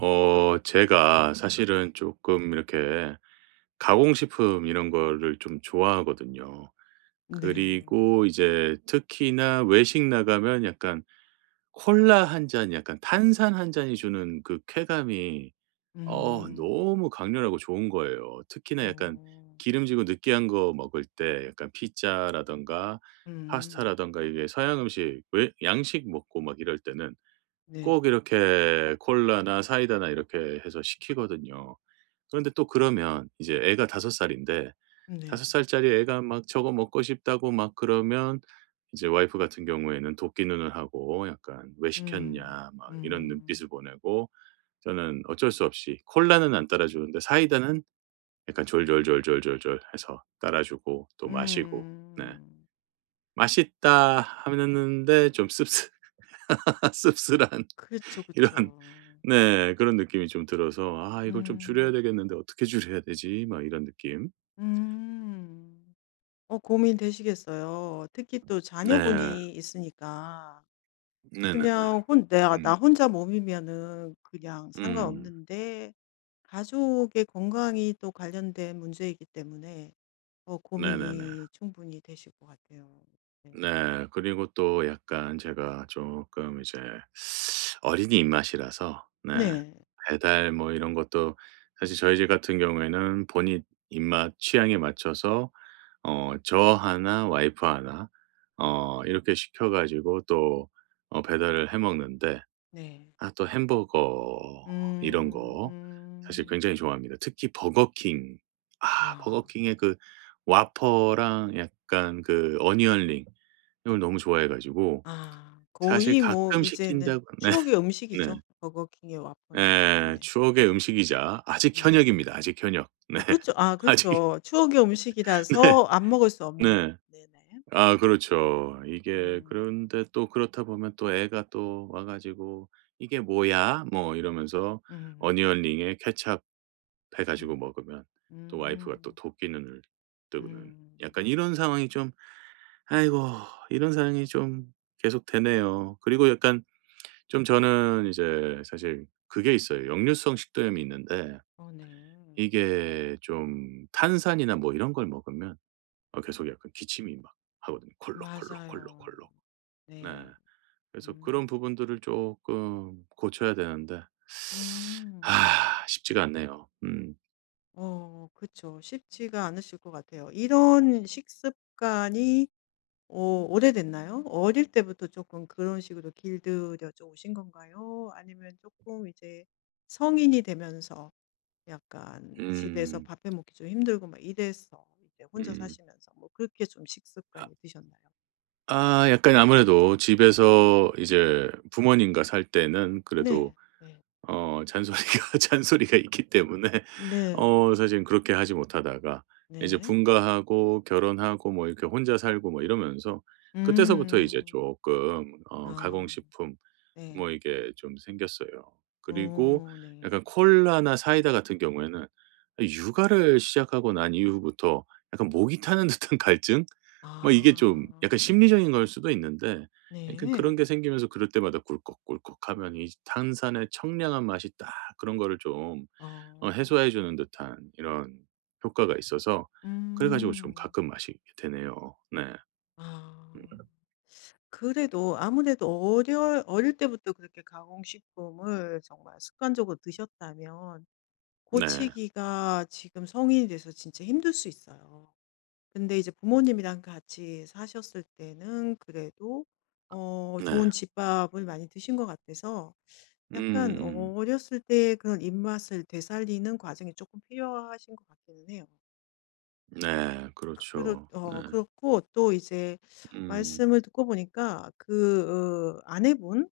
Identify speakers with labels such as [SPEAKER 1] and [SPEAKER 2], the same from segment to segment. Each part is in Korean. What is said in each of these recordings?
[SPEAKER 1] 제가 사실은 조금 이렇게 가공식품 이런 거를 좀 좋아하거든요.
[SPEAKER 2] 네.
[SPEAKER 1] 그리고 이제 특히나 외식 나가면 약간 콜라 한 잔 약간 탄산 한 잔이 주는 그 쾌감이
[SPEAKER 2] 음.
[SPEAKER 1] 너무 강렬하고 좋은 거예요. 특히나 약간
[SPEAKER 2] 어.
[SPEAKER 1] 기름지고 느끼한 거 먹을 때 약간 피자라든가
[SPEAKER 2] 음.
[SPEAKER 1] 파스타라든가 이게 서양 음식 외 양식 먹고 막 이럴 때는
[SPEAKER 2] 네.
[SPEAKER 1] 꼭 이렇게 콜라나 사이다나 이렇게 해서 시키거든요. 그런데 또 그러면 이제 애가 5 살인데
[SPEAKER 2] 네.
[SPEAKER 1] 5 살짜리 애가 막 "저거 먹고 싶다."고 막 그러면 이제 와이프 같은 경우에는 도끼 눈을 하고 약간 "왜
[SPEAKER 2] 음.
[SPEAKER 1] 시켰냐." 막 이런
[SPEAKER 2] 음.
[SPEAKER 1] 눈빛을 보내고 저는 어쩔 수 없이 콜라는 안 따라 주는데 사이다는 약간 졸졸졸졸졸졸 해서 따라 주고 또 마시고 네.
[SPEAKER 2] 음.
[SPEAKER 1] 맛있다 하는데 좀 씁쓸 씁쓸한
[SPEAKER 2] 그죠
[SPEAKER 1] 이런
[SPEAKER 2] 그쵸.
[SPEAKER 1] 네 그런 느낌이 좀 들어서 '아 이걸 좀 줄여야
[SPEAKER 2] 음.
[SPEAKER 1] 되겠는데 어떻게 줄여야 되지?' 막 이런 느낌.
[SPEAKER 2] 음. 어 고민되시겠어요. 특히 또
[SPEAKER 1] 네.
[SPEAKER 2] 자녀분이 있으니까
[SPEAKER 1] 네네네.
[SPEAKER 2] 그냥 혼 내가
[SPEAKER 1] 음.
[SPEAKER 2] 나 혼자 몸이면은 그냥
[SPEAKER 1] 음.
[SPEAKER 2] 상관없는데 가족의 건강이 또 관련된 문제이기 때문에 어
[SPEAKER 1] 네네네.
[SPEAKER 2] 고민이 충분히 되실 것 같아요. 네.
[SPEAKER 1] 네. 그리고 또 약간 제가 조금 이제 어린이 입맛이라서 네
[SPEAKER 2] 네.
[SPEAKER 1] 배달 뭐 이런 것도 사실 저희 집 같은 경우에는 본인 입맛 취향에 맞춰서 어저나 와이프 하나 이렇게 시켜 가지고 또 배달을 해 먹는데
[SPEAKER 2] 네.
[SPEAKER 1] 아 또 햄버거 이런
[SPEAKER 2] 음.
[SPEAKER 1] 거 사실
[SPEAKER 2] 음.
[SPEAKER 1] 굉장히 좋아합니다. 특히 버거킹. 아
[SPEAKER 2] 아.
[SPEAKER 1] 버거킹의 그 와퍼랑 약간 그 어니언 링 이걸 너무 좋아해 가지고
[SPEAKER 2] 아.
[SPEAKER 1] 사실
[SPEAKER 2] 거의 뭐
[SPEAKER 1] 가끔
[SPEAKER 2] 이제는
[SPEAKER 1] 시킨다고 네.
[SPEAKER 2] 추억의
[SPEAKER 1] 네.
[SPEAKER 2] 음식이죠. 버거킹의 와퍼는.
[SPEAKER 1] 예.
[SPEAKER 2] 네네.
[SPEAKER 1] 추억의 음식이자 아직
[SPEAKER 2] 네.
[SPEAKER 1] 현역입니다. 아직 현역. 네.
[SPEAKER 2] 어 그쵸. 아
[SPEAKER 1] 아직
[SPEAKER 2] 그쵸. 추억의
[SPEAKER 1] 네.
[SPEAKER 2] 음식이라서 안 먹을 수 없는.
[SPEAKER 1] 네.
[SPEAKER 2] 네네.
[SPEAKER 1] 아 그렇죠. 이게
[SPEAKER 2] 음.
[SPEAKER 1] 그런데 또 그렇다 보면 또 애가 또 와 가지고 "이게 뭐야?" 뭐 이러면서
[SPEAKER 2] 음.
[SPEAKER 1] 어니언링에 케첩 해 가지고
[SPEAKER 2] 음.
[SPEAKER 1] 먹으면 또 와이프가 또
[SPEAKER 2] 음.
[SPEAKER 1] 도끼 눈을 뜨고는
[SPEAKER 2] 음.
[SPEAKER 1] 약간 이런 상황이 좀 아이고 이런 상황이 좀 계속되네요. 그리고 약간 좀 저는 이제 사실 그게 있어요. 역류성 식도염이 있는데
[SPEAKER 2] 어 네.
[SPEAKER 1] 이게 좀 탄산이나 뭐 이런 걸 먹으면 계속 약간 기침이 막 하거든요.
[SPEAKER 2] 맞아요.
[SPEAKER 1] 콜록콜록콜록콜록. 네.
[SPEAKER 2] 네.
[SPEAKER 1] 그래서 그런
[SPEAKER 2] 음.
[SPEAKER 1] 부분들을 조금 고쳐야 되는데
[SPEAKER 2] 음.
[SPEAKER 1] 아 쉽지가 않네요. 음.
[SPEAKER 2] 어 그쵸. 쉽지가 않으실 것 같아요. 이런 식습관이 어 오래됐나요? 어릴 때부터 조금 그런 식으로 길들여져 오신 건가요? 아니면 조금 이제 성인이 되면서 약간 집에서
[SPEAKER 1] 음.
[SPEAKER 2] 밥해 먹기 좀 힘들고 막 이래서 이제 혼자
[SPEAKER 1] 음.
[SPEAKER 2] 사시면서 뭐 그렇게 좀 식습관이
[SPEAKER 1] 아
[SPEAKER 2] 드셨나요?
[SPEAKER 1] 약간 아무래도 집에서 이제 부모님과 살 때는 그래도
[SPEAKER 2] 네. 네.
[SPEAKER 1] 잔소리가 잔소리가 있기 때문에
[SPEAKER 2] 네.
[SPEAKER 1] 사실은 그렇게 하지 못하다가 이제
[SPEAKER 2] 네.
[SPEAKER 1] 분가하고 결혼하고 뭐 이렇게 혼자 살고 뭐 이러면서 그때서부터 이제
[SPEAKER 2] 음.
[SPEAKER 1] 조금
[SPEAKER 2] 아
[SPEAKER 1] 가공식품
[SPEAKER 2] 네.
[SPEAKER 1] 뭐 이게 좀 생겼어요. 그리고
[SPEAKER 2] 오 네.
[SPEAKER 1] 약간 콜라나 사이다 같은 경우에는 육아를 시작하고 난 이후부터 약간 목이 타는 듯한 갈증? 뭐 이게 좀 약간
[SPEAKER 2] 아.
[SPEAKER 1] 심리적인 걸 수도 있는데 약간 그런
[SPEAKER 2] 네.
[SPEAKER 1] 게 생기면서 그럴 때마다 꿀꺽꿀꺽하면 이 탄산의 청량한 맛이 딱 그런 거를 좀
[SPEAKER 2] 어.
[SPEAKER 1] 해소해 주는 듯한 이런 효과가 있어서 그래 가지고 좀
[SPEAKER 2] 음.
[SPEAKER 1] 가끔 마시게 되네요. 네.
[SPEAKER 2] 아.
[SPEAKER 1] 음.
[SPEAKER 2] 그래도 아무래도 어려 어릴 때부터 그렇게 가공식품을 정말 습관적으로 드셨다면
[SPEAKER 1] 네.
[SPEAKER 2] 고치기가 지금 성인이 돼서 진짜 힘들 수 있어요. 근데 이제 부모님이랑 같이 사셨을 때는 그래도 어 좋은
[SPEAKER 1] 네.
[SPEAKER 2] 집밥을 많이 드신 것 같아서 약간
[SPEAKER 1] 음음.
[SPEAKER 2] 어렸을 때 그런 입맛을 되살리는 과정이 조금 필요하신 것 같기는 해요.
[SPEAKER 1] 네. 그렇죠. 네.
[SPEAKER 2] 그렇고 또 이제
[SPEAKER 1] 음
[SPEAKER 2] 말씀을 듣고 보니까 그 어 아내분?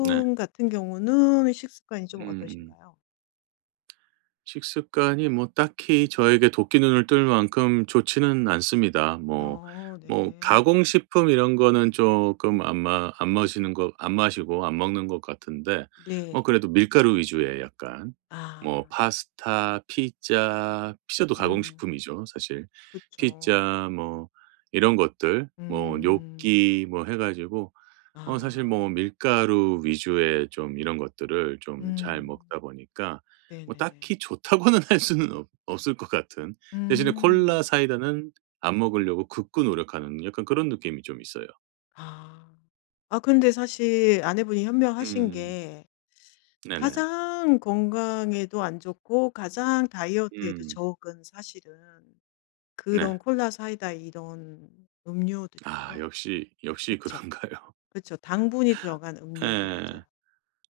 [SPEAKER 1] 네.
[SPEAKER 2] 같은 경우는 식습관이 좀
[SPEAKER 1] 음음.
[SPEAKER 2] 어떠신가요?
[SPEAKER 1] 식습관이 뭐 딱히 저에게 도끼눈을 뜰 만큼 좋지는 않습니다. 뭐
[SPEAKER 2] 어
[SPEAKER 1] 뭐
[SPEAKER 2] 네.
[SPEAKER 1] 가공식품 이런 거는 조금 안 마시는 거 안 마시고 안 먹는 것 같은데 뭐
[SPEAKER 2] 네.
[SPEAKER 1] 그래도 밀가루 위주의 약간 뭐
[SPEAKER 2] 아.
[SPEAKER 1] 파스타, 피자, 피자도
[SPEAKER 2] 음.
[SPEAKER 1] 가공식품이죠 사실.
[SPEAKER 2] 그쵸.
[SPEAKER 1] 피자 뭐 이런 것들 뭐
[SPEAKER 2] 음.
[SPEAKER 1] 뇨끼 뭐 해 가지고 사실
[SPEAKER 2] 아.
[SPEAKER 1] 뭐 밀가루 위주의 좀 이런 것들을 좀 잘 먹다
[SPEAKER 2] 음.
[SPEAKER 1] 보니까 뭐
[SPEAKER 2] 네네.
[SPEAKER 1] 딱히 좋다고는 할 수는 없 없을 것 같은 대신에 콜라
[SPEAKER 2] 음.
[SPEAKER 1] 사이다는 안 먹으려고 극구 노력하는 약간 그런 느낌이 좀 있어요.
[SPEAKER 2] 아. 아 근데 사실 아내분이 현명하신
[SPEAKER 1] 음.
[SPEAKER 2] 게
[SPEAKER 1] 네네.
[SPEAKER 2] 가장 건강에도 안 좋고 가장 다이어트에도
[SPEAKER 1] 음.
[SPEAKER 2] 적은 사실은
[SPEAKER 1] 네.
[SPEAKER 2] 그런 콜라, 사이다 이런
[SPEAKER 1] 아
[SPEAKER 2] 음료들이에요.
[SPEAKER 1] 역시, 역시
[SPEAKER 2] 그쵸.
[SPEAKER 1] 그런가요?
[SPEAKER 2] 그쵸. 당분이 들어간 음료들이죠.
[SPEAKER 1] 예.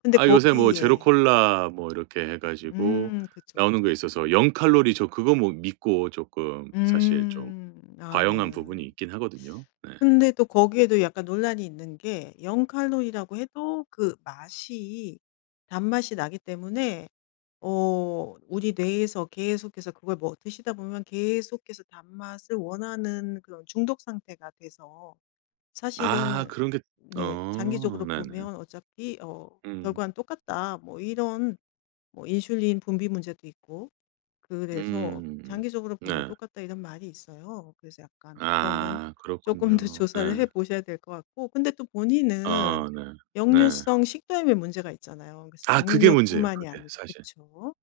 [SPEAKER 2] 근데
[SPEAKER 1] 아 요새 뭐 제로
[SPEAKER 2] 거기에
[SPEAKER 1] 콜라 뭐 이렇게 해 가지고
[SPEAKER 2] 그쵸,
[SPEAKER 1] 나오는
[SPEAKER 2] 그쵸.
[SPEAKER 1] 거에 있어서 0 칼로리 저 그거 뭐 믿고 조금 사실 좀
[SPEAKER 2] 음. 아
[SPEAKER 1] 과용한
[SPEAKER 2] 네.
[SPEAKER 1] 부분이 있긴 하거든요. 네.
[SPEAKER 2] 근데 또 거기에도 약간 논란이 있는 게 0 칼로리라고 해도 그 맛이 단맛이 나기 때문에 어 우리 뇌에서 계속해서 그걸 뭐 드시다 보면 계속해서 단맛을 원하는 그런 중독 상태가 돼서
[SPEAKER 1] 아
[SPEAKER 2] 사실은
[SPEAKER 1] 그런 게
[SPEAKER 2] 네 장기적으로
[SPEAKER 1] 네네.
[SPEAKER 2] 보면 어차피 어
[SPEAKER 1] 음.
[SPEAKER 2] '결과는 똑같다.' 뭐 이런 뭐 인슐린 분비 문제도 있고 그래서
[SPEAKER 1] 음.
[SPEAKER 2] "장기적으로 보면
[SPEAKER 1] 네.
[SPEAKER 2] 똑같다." 이런 말이 있어요. 그래서 약간 그거는
[SPEAKER 1] 아
[SPEAKER 2] 조금 더
[SPEAKER 1] 그렇군요. 네.
[SPEAKER 2] 조사를 해 보셔야 될 것 같고 근데 또
[SPEAKER 1] 아
[SPEAKER 2] 본인은
[SPEAKER 1] 네. 네.
[SPEAKER 2] 역류성 식도염에 문제가 있잖아요. 그래서
[SPEAKER 1] 아 그게 문제예요
[SPEAKER 2] 당뇨뿐만이
[SPEAKER 1] 그게
[SPEAKER 2] 아니라.
[SPEAKER 1] 사실.
[SPEAKER 2] 그쵸?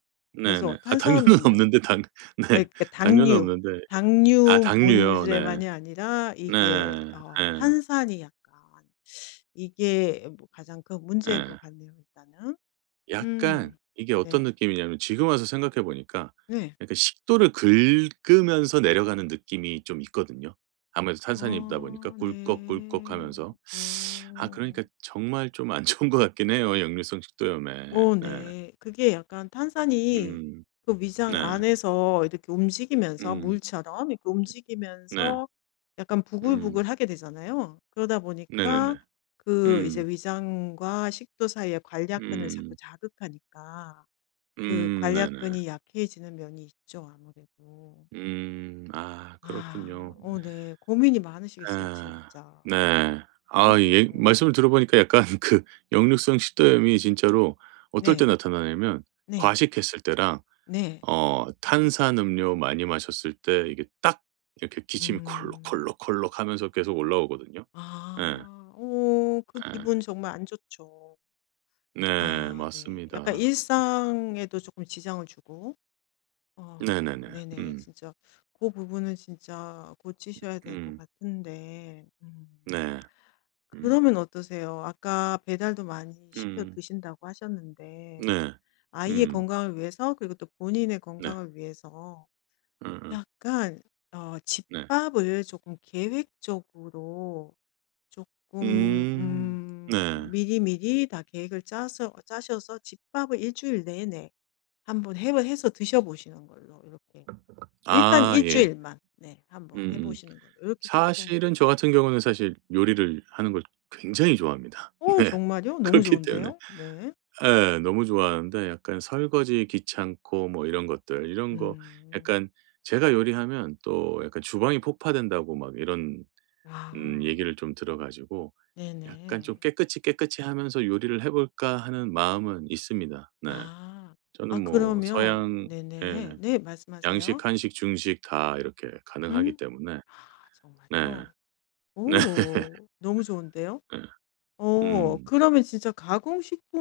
[SPEAKER 2] 그래서
[SPEAKER 1] 네네. 아 당뇨는
[SPEAKER 2] 탄산음료
[SPEAKER 1] 없는데 당
[SPEAKER 2] 아이
[SPEAKER 1] 네
[SPEAKER 2] 그러니까
[SPEAKER 1] 당뇨는
[SPEAKER 2] 당류,
[SPEAKER 1] 없는데 아
[SPEAKER 2] 당류
[SPEAKER 1] 당류요. 네.
[SPEAKER 2] 문제만이 아니라
[SPEAKER 1] 네.
[SPEAKER 2] 이게 어
[SPEAKER 1] 예.
[SPEAKER 2] 탄산이 약간 이게 뭐 가장 큰 문제인
[SPEAKER 1] 예.
[SPEAKER 2] 것 같네요 일단은.
[SPEAKER 1] 약간
[SPEAKER 2] 음.
[SPEAKER 1] 이게 어떤
[SPEAKER 2] 네.
[SPEAKER 1] 느낌이냐면 지금 와서 생각해 보니까
[SPEAKER 2] 네.
[SPEAKER 1] 약간 식도를 긁으면서 내려가는 느낌이 좀 있거든요. 아무래도 탄산이다 보니까
[SPEAKER 2] 어 네.
[SPEAKER 1] 꿀꺽꿀꺽 하면서 아 그러니까
[SPEAKER 2] 음.
[SPEAKER 1] 정말 좀 안 좋은 것 같긴 해요, 역류성 식도염에.
[SPEAKER 2] 어
[SPEAKER 1] 네.
[SPEAKER 2] 네. 그게 약간 탄산이
[SPEAKER 1] 음.
[SPEAKER 2] 그 위장
[SPEAKER 1] 네.
[SPEAKER 2] 안에서 이렇게 움직이면서
[SPEAKER 1] 음.
[SPEAKER 2] 물처럼 이렇게
[SPEAKER 1] 네.
[SPEAKER 2] 움직이면서 약간
[SPEAKER 1] 음.
[SPEAKER 2] 부글부글하게 되잖아요. 그러다
[SPEAKER 1] 네네네.
[SPEAKER 2] 보니까 그 이제
[SPEAKER 1] 음.
[SPEAKER 2] 위장과 식도 사이의 관약근을 자꾸
[SPEAKER 1] 음.
[SPEAKER 2] 자극하니까 그
[SPEAKER 1] 음.
[SPEAKER 2] 관약
[SPEAKER 1] 네네.
[SPEAKER 2] 근이 약해지는 면이 있죠, 아무래도.
[SPEAKER 1] 음. 아
[SPEAKER 2] 아.
[SPEAKER 1] 그렇군요.
[SPEAKER 2] 어 네. 고민이
[SPEAKER 1] 예.
[SPEAKER 2] 많으시겠어요, 진짜.
[SPEAKER 1] 네. 아
[SPEAKER 2] 이게
[SPEAKER 1] 예 말씀을
[SPEAKER 2] 뭔가
[SPEAKER 1] 들어보니까 약간 그 역류성 식도염이 진짜로 어떨 때
[SPEAKER 2] 네.
[SPEAKER 1] 나타나냐면
[SPEAKER 2] 네.
[SPEAKER 1] 과식했을 때랑
[SPEAKER 2] 네.
[SPEAKER 1] 탄산음료 많이 마셨을 때 이게 딱 이렇게 기침이
[SPEAKER 2] 음.
[SPEAKER 1] 콜록콜록콜록 하면서 계속 올라오거든요.
[SPEAKER 2] 아.
[SPEAKER 1] 예.
[SPEAKER 2] 오 그
[SPEAKER 1] 예.
[SPEAKER 2] 기분 정말 안 좋죠.
[SPEAKER 1] 네.
[SPEAKER 2] 아 네. 약간
[SPEAKER 1] 맞습니다.
[SPEAKER 2] 일상에도 조금 지장을 주고 어
[SPEAKER 1] 네네네.
[SPEAKER 2] 네네.
[SPEAKER 1] 음.
[SPEAKER 2] 진짜 그 부분은 진짜 고치셔야 될 것
[SPEAKER 1] 음.
[SPEAKER 2] 같은데
[SPEAKER 1] 네. 음.
[SPEAKER 2] 그러면 어떠세요? 아까 배달도 많이 시켜
[SPEAKER 1] 음.
[SPEAKER 2] 드신다고 하셨는데
[SPEAKER 1] 네.
[SPEAKER 2] 아이의
[SPEAKER 1] 음.
[SPEAKER 2] 건강을 위해서 그리고 또 본인의
[SPEAKER 1] 네.
[SPEAKER 2] 건강을 위해서
[SPEAKER 1] 음음.
[SPEAKER 2] 약간 어
[SPEAKER 1] 네.
[SPEAKER 2] 집밥을 조금 계획적으로 조금
[SPEAKER 1] 음. 네.
[SPEAKER 2] 미리미리 다 계획을 짜서 짜셔서 집밥을 일 주일 내내 한번 해 해서 드셔 보시는 걸로 이렇게 일단
[SPEAKER 1] 아
[SPEAKER 2] 일
[SPEAKER 1] 예.
[SPEAKER 2] 주일만 네 한번 해
[SPEAKER 1] 음음.
[SPEAKER 2] 보시는 걸로 이렇게 조금
[SPEAKER 1] 사실은 저 같은 경우는 사실 요리를 하는 걸 굉장히 좋아합니다.
[SPEAKER 2] 어
[SPEAKER 1] 네.
[SPEAKER 2] 정말요? 너무
[SPEAKER 1] 그렇기 때문에
[SPEAKER 2] 좋은데요? 네.
[SPEAKER 1] 예 너무 좋아하는데 약간 설거지 귀찮고 뭐 이런 것들 이런 거
[SPEAKER 2] 음.
[SPEAKER 1] 약간 제가 요리하면 또 약간 주방이 폭파된다고 막 이런
[SPEAKER 2] 아.
[SPEAKER 1] 얘기를 좀 들어 가지고 약간 좀
[SPEAKER 2] 네네.
[SPEAKER 1] '깨끗이, 깨끗이 하면서 요리를 해 볼까.' 하는 마음은 있습니다. 네.
[SPEAKER 2] 아.
[SPEAKER 1] 저는
[SPEAKER 2] 아
[SPEAKER 1] 뭐
[SPEAKER 2] 그러면
[SPEAKER 1] 서양 예
[SPEAKER 2] 네네. 네 말씀하세요.
[SPEAKER 1] 양식, 한식, 중식 다 이렇게 가능하기
[SPEAKER 2] 음.
[SPEAKER 1] 때문에
[SPEAKER 2] 아
[SPEAKER 1] 네.
[SPEAKER 2] 정말요? 오. 너무 좋은데요?
[SPEAKER 1] 네. 네.
[SPEAKER 2] 어
[SPEAKER 1] 음.
[SPEAKER 2] 그러면 진짜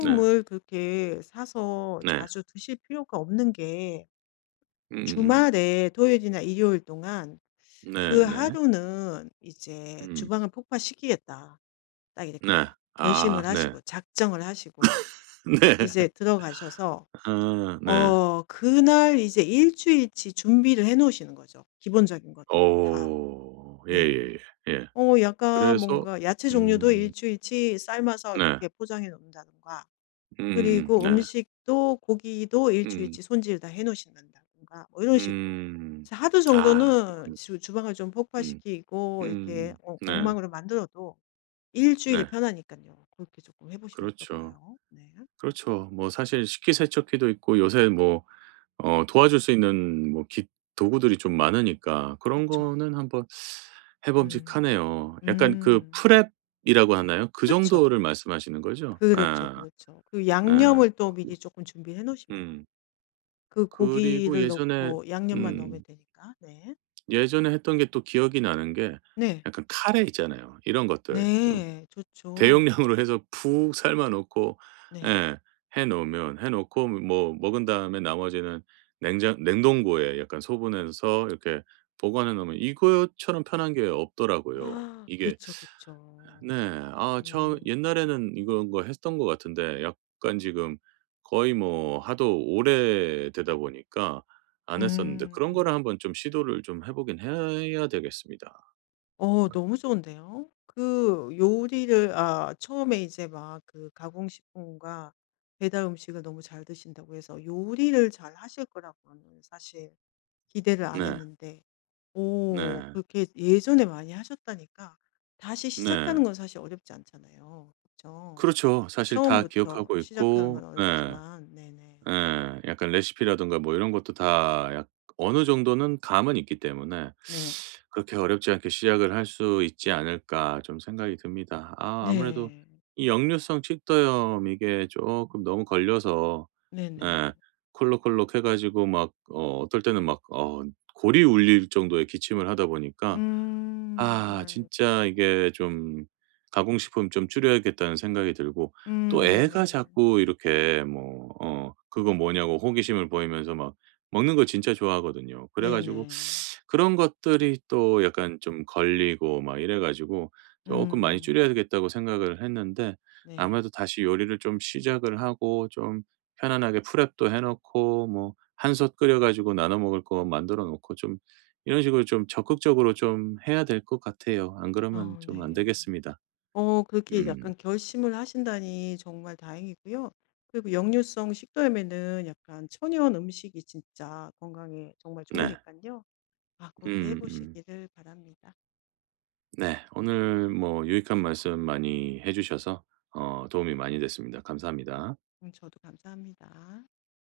[SPEAKER 1] 네.
[SPEAKER 2] 그렇게 사서
[SPEAKER 1] 네.
[SPEAKER 2] 자주 드실 필요가 없는 게
[SPEAKER 1] 음음음.
[SPEAKER 2] 주말에 토요일이나 일요일 동안 '그
[SPEAKER 1] 네네.
[SPEAKER 2] 하루는 이제
[SPEAKER 1] 음.
[SPEAKER 2] 주방을 폭파시키겠다.'
[SPEAKER 1] 네. 네.
[SPEAKER 2] 딱
[SPEAKER 1] 네.
[SPEAKER 2] 이렇게
[SPEAKER 1] 아
[SPEAKER 2] 결심을
[SPEAKER 1] 네.
[SPEAKER 2] 하시고 작정을 하시고
[SPEAKER 1] 네.
[SPEAKER 2] 이제 들어가셔서
[SPEAKER 1] 아 네.
[SPEAKER 2] 어 그날 이제 일 주일치 준비를 해 놓으시는 거죠, 기본적인 것들은 다.
[SPEAKER 1] 어.
[SPEAKER 2] 네.
[SPEAKER 1] 예예예. 예. 예, 예.
[SPEAKER 2] 어 약간
[SPEAKER 1] 그래서
[SPEAKER 2] 뭔가 야채 종류도 일
[SPEAKER 1] 음
[SPEAKER 2] 주일치 삶아서
[SPEAKER 1] 네.
[SPEAKER 2] 이렇게 포장해 놓는다든가 그리고
[SPEAKER 1] 네.
[SPEAKER 2] 음식도 고기도
[SPEAKER 1] 음.
[SPEAKER 2] 일주일치 손질 다 해 놓으신다든가 뭐 이런 식으로.
[SPEAKER 1] 음.
[SPEAKER 2] 그래서 하루
[SPEAKER 1] 아
[SPEAKER 2] 정도는
[SPEAKER 1] 그렇군요.
[SPEAKER 2] 주 주방을 좀
[SPEAKER 1] 음.
[SPEAKER 2] 폭파시키고 이렇게
[SPEAKER 1] 음. 네.
[SPEAKER 2] 엉망으로 만들어도 일주일이
[SPEAKER 1] 네.
[SPEAKER 2] 편하니까요 그렇게 조금 해 보시면
[SPEAKER 1] 그렇죠.
[SPEAKER 2] 어떨까요? 네.
[SPEAKER 1] 그렇죠. 뭐 사실 식기세척기도 있고 요새 뭐 도와줄 수 있는 뭐 기 도구들이 좀 많으니까 그런
[SPEAKER 2] 그쵸.
[SPEAKER 1] 거는 한번 해
[SPEAKER 2] 음.
[SPEAKER 1] 범직하네요. 약간 그
[SPEAKER 2] 음.
[SPEAKER 1] 프랩이라고 하나요? 그
[SPEAKER 2] 그쵸.
[SPEAKER 1] 정도를 말씀하시는 거죠?
[SPEAKER 2] 그렇죠,
[SPEAKER 1] 아
[SPEAKER 2] 그렇죠. 그
[SPEAKER 1] 네.
[SPEAKER 2] 양념을 또
[SPEAKER 1] 그
[SPEAKER 2] 미리 조금 준비해 놓으시면
[SPEAKER 1] 음.
[SPEAKER 2] 그
[SPEAKER 1] 그리고
[SPEAKER 2] 고기를
[SPEAKER 1] 예전에
[SPEAKER 2] 넣고 양념만 넣으면
[SPEAKER 1] 음
[SPEAKER 2] 되니까. 네.
[SPEAKER 1] 예전에 했던 게 또 기억이 나는 게
[SPEAKER 2] 네.
[SPEAKER 1] 약간 카레 있잖아요. 이런 것들 좀
[SPEAKER 2] 네. 좋죠.
[SPEAKER 1] 대용량으로 해서 푹 삶아 놓고
[SPEAKER 2] 네.
[SPEAKER 1] 예. 해 놓으면 해 놓고 뭐 먹은 다음에 나머지는 냉장 냉동고에 약간 소분해서 이렇게 보관해 놓으면 이거처럼 편한 게 없더라고요.
[SPEAKER 2] 아
[SPEAKER 1] 이게
[SPEAKER 2] 그쵸,
[SPEAKER 1] 네.
[SPEAKER 2] 그쵸.
[SPEAKER 1] 아 처음
[SPEAKER 2] 음.
[SPEAKER 1] 옛날에는 이런 거 했던 것 같은데 약간 지금 거의 뭐 하도 오래되다 보니까 안 했었는데
[SPEAKER 2] 음
[SPEAKER 1] 그런 거를
[SPEAKER 2] 음.
[SPEAKER 1] 한번 좀 시도를 좀 해 보긴 해야 되겠습니다.
[SPEAKER 2] 어 너무 좋은데요. 그 요리를 아 처음에 이제 막 그 가공식품과 배달 음식을 너무 잘 드신다고 해서 요리를 잘 하실 거라고는 사실 기대를 안
[SPEAKER 1] 네.
[SPEAKER 2] 했는데 오
[SPEAKER 1] 네.
[SPEAKER 2] 그렇게 예전에 많이 하셨다니까 다시
[SPEAKER 1] 네.
[SPEAKER 2] 시작하는 건 사실 어렵지 않잖아요. 그쵸?
[SPEAKER 1] 그렇죠. 사실 다
[SPEAKER 2] 처음부터
[SPEAKER 1] 기억하고
[SPEAKER 2] 시작하는 건
[SPEAKER 1] 있고 예.
[SPEAKER 2] 어렵지만 네네.
[SPEAKER 1] 예. 약간 레시피라든가 뭐 이런 것도 다 약 어느 정도는 감은 있기 때문에
[SPEAKER 2] 네.
[SPEAKER 1] '그렇게 어렵지 않게 시작을 할 수 있지 않을까.' 좀 생각이 듭니다. 아 아무래도
[SPEAKER 2] 네.
[SPEAKER 1] 이 역류성 칡도염 이게 쪼끔 너무 걸려서 예
[SPEAKER 2] 네네.
[SPEAKER 1] 콜록콜록 해 가지고 막 어떨 때는 막 골이 울릴 정도의 기침을 하다 보니까
[SPEAKER 2] 음.
[SPEAKER 1] 아 진짜
[SPEAKER 2] 아이고.
[SPEAKER 1] 이게 좀 '가공식품 좀 줄여야겠다.'는 생각이 들고 또 애가
[SPEAKER 2] 네네.
[SPEAKER 1] 자꾸 이렇게 뭐 "그거 뭐냐."고 호기심을 보이면서 막 먹는 거 진짜 좋아하거든요. 그래 가지고
[SPEAKER 2] 네네.
[SPEAKER 1] 그런 것들이 또 약간 좀 걸리고 막 이래 가지고 조금 많이
[SPEAKER 2] 음.
[SPEAKER 1] 줄여야겠다고 생각을 했는데
[SPEAKER 2] 네.
[SPEAKER 1] 아무래도 다시 요리를 좀 시작을 하고 좀 편안하게 프랩도 해 놓고 뭐 한솥 끓여 가지고 나눠 먹을 거 만들어 놓고 좀 이런 식으로 좀 적극적으로 좀 해야 될 것 같아요. 안 그러면
[SPEAKER 2] 어
[SPEAKER 1] 좀 안
[SPEAKER 2] 네.
[SPEAKER 1] 되겠습니다.
[SPEAKER 2] 어 그렇게
[SPEAKER 1] 음.
[SPEAKER 2] 약간 결심을 하신다니 정말 다행이고요. 그리고 역류성 식도염에는 약간 천연 음식이 진짜 건강에 정말 좋으니
[SPEAKER 1] 네.
[SPEAKER 2] 까요 아 그렇게 해
[SPEAKER 1] 음음.
[SPEAKER 2] 보시기를 바랍니다.
[SPEAKER 1] 네. 오늘 뭐 유익한 말씀 많이 해 주셔서 도움이 많이 됐습니다. 감사합니다.
[SPEAKER 2] 저도 감사합니다.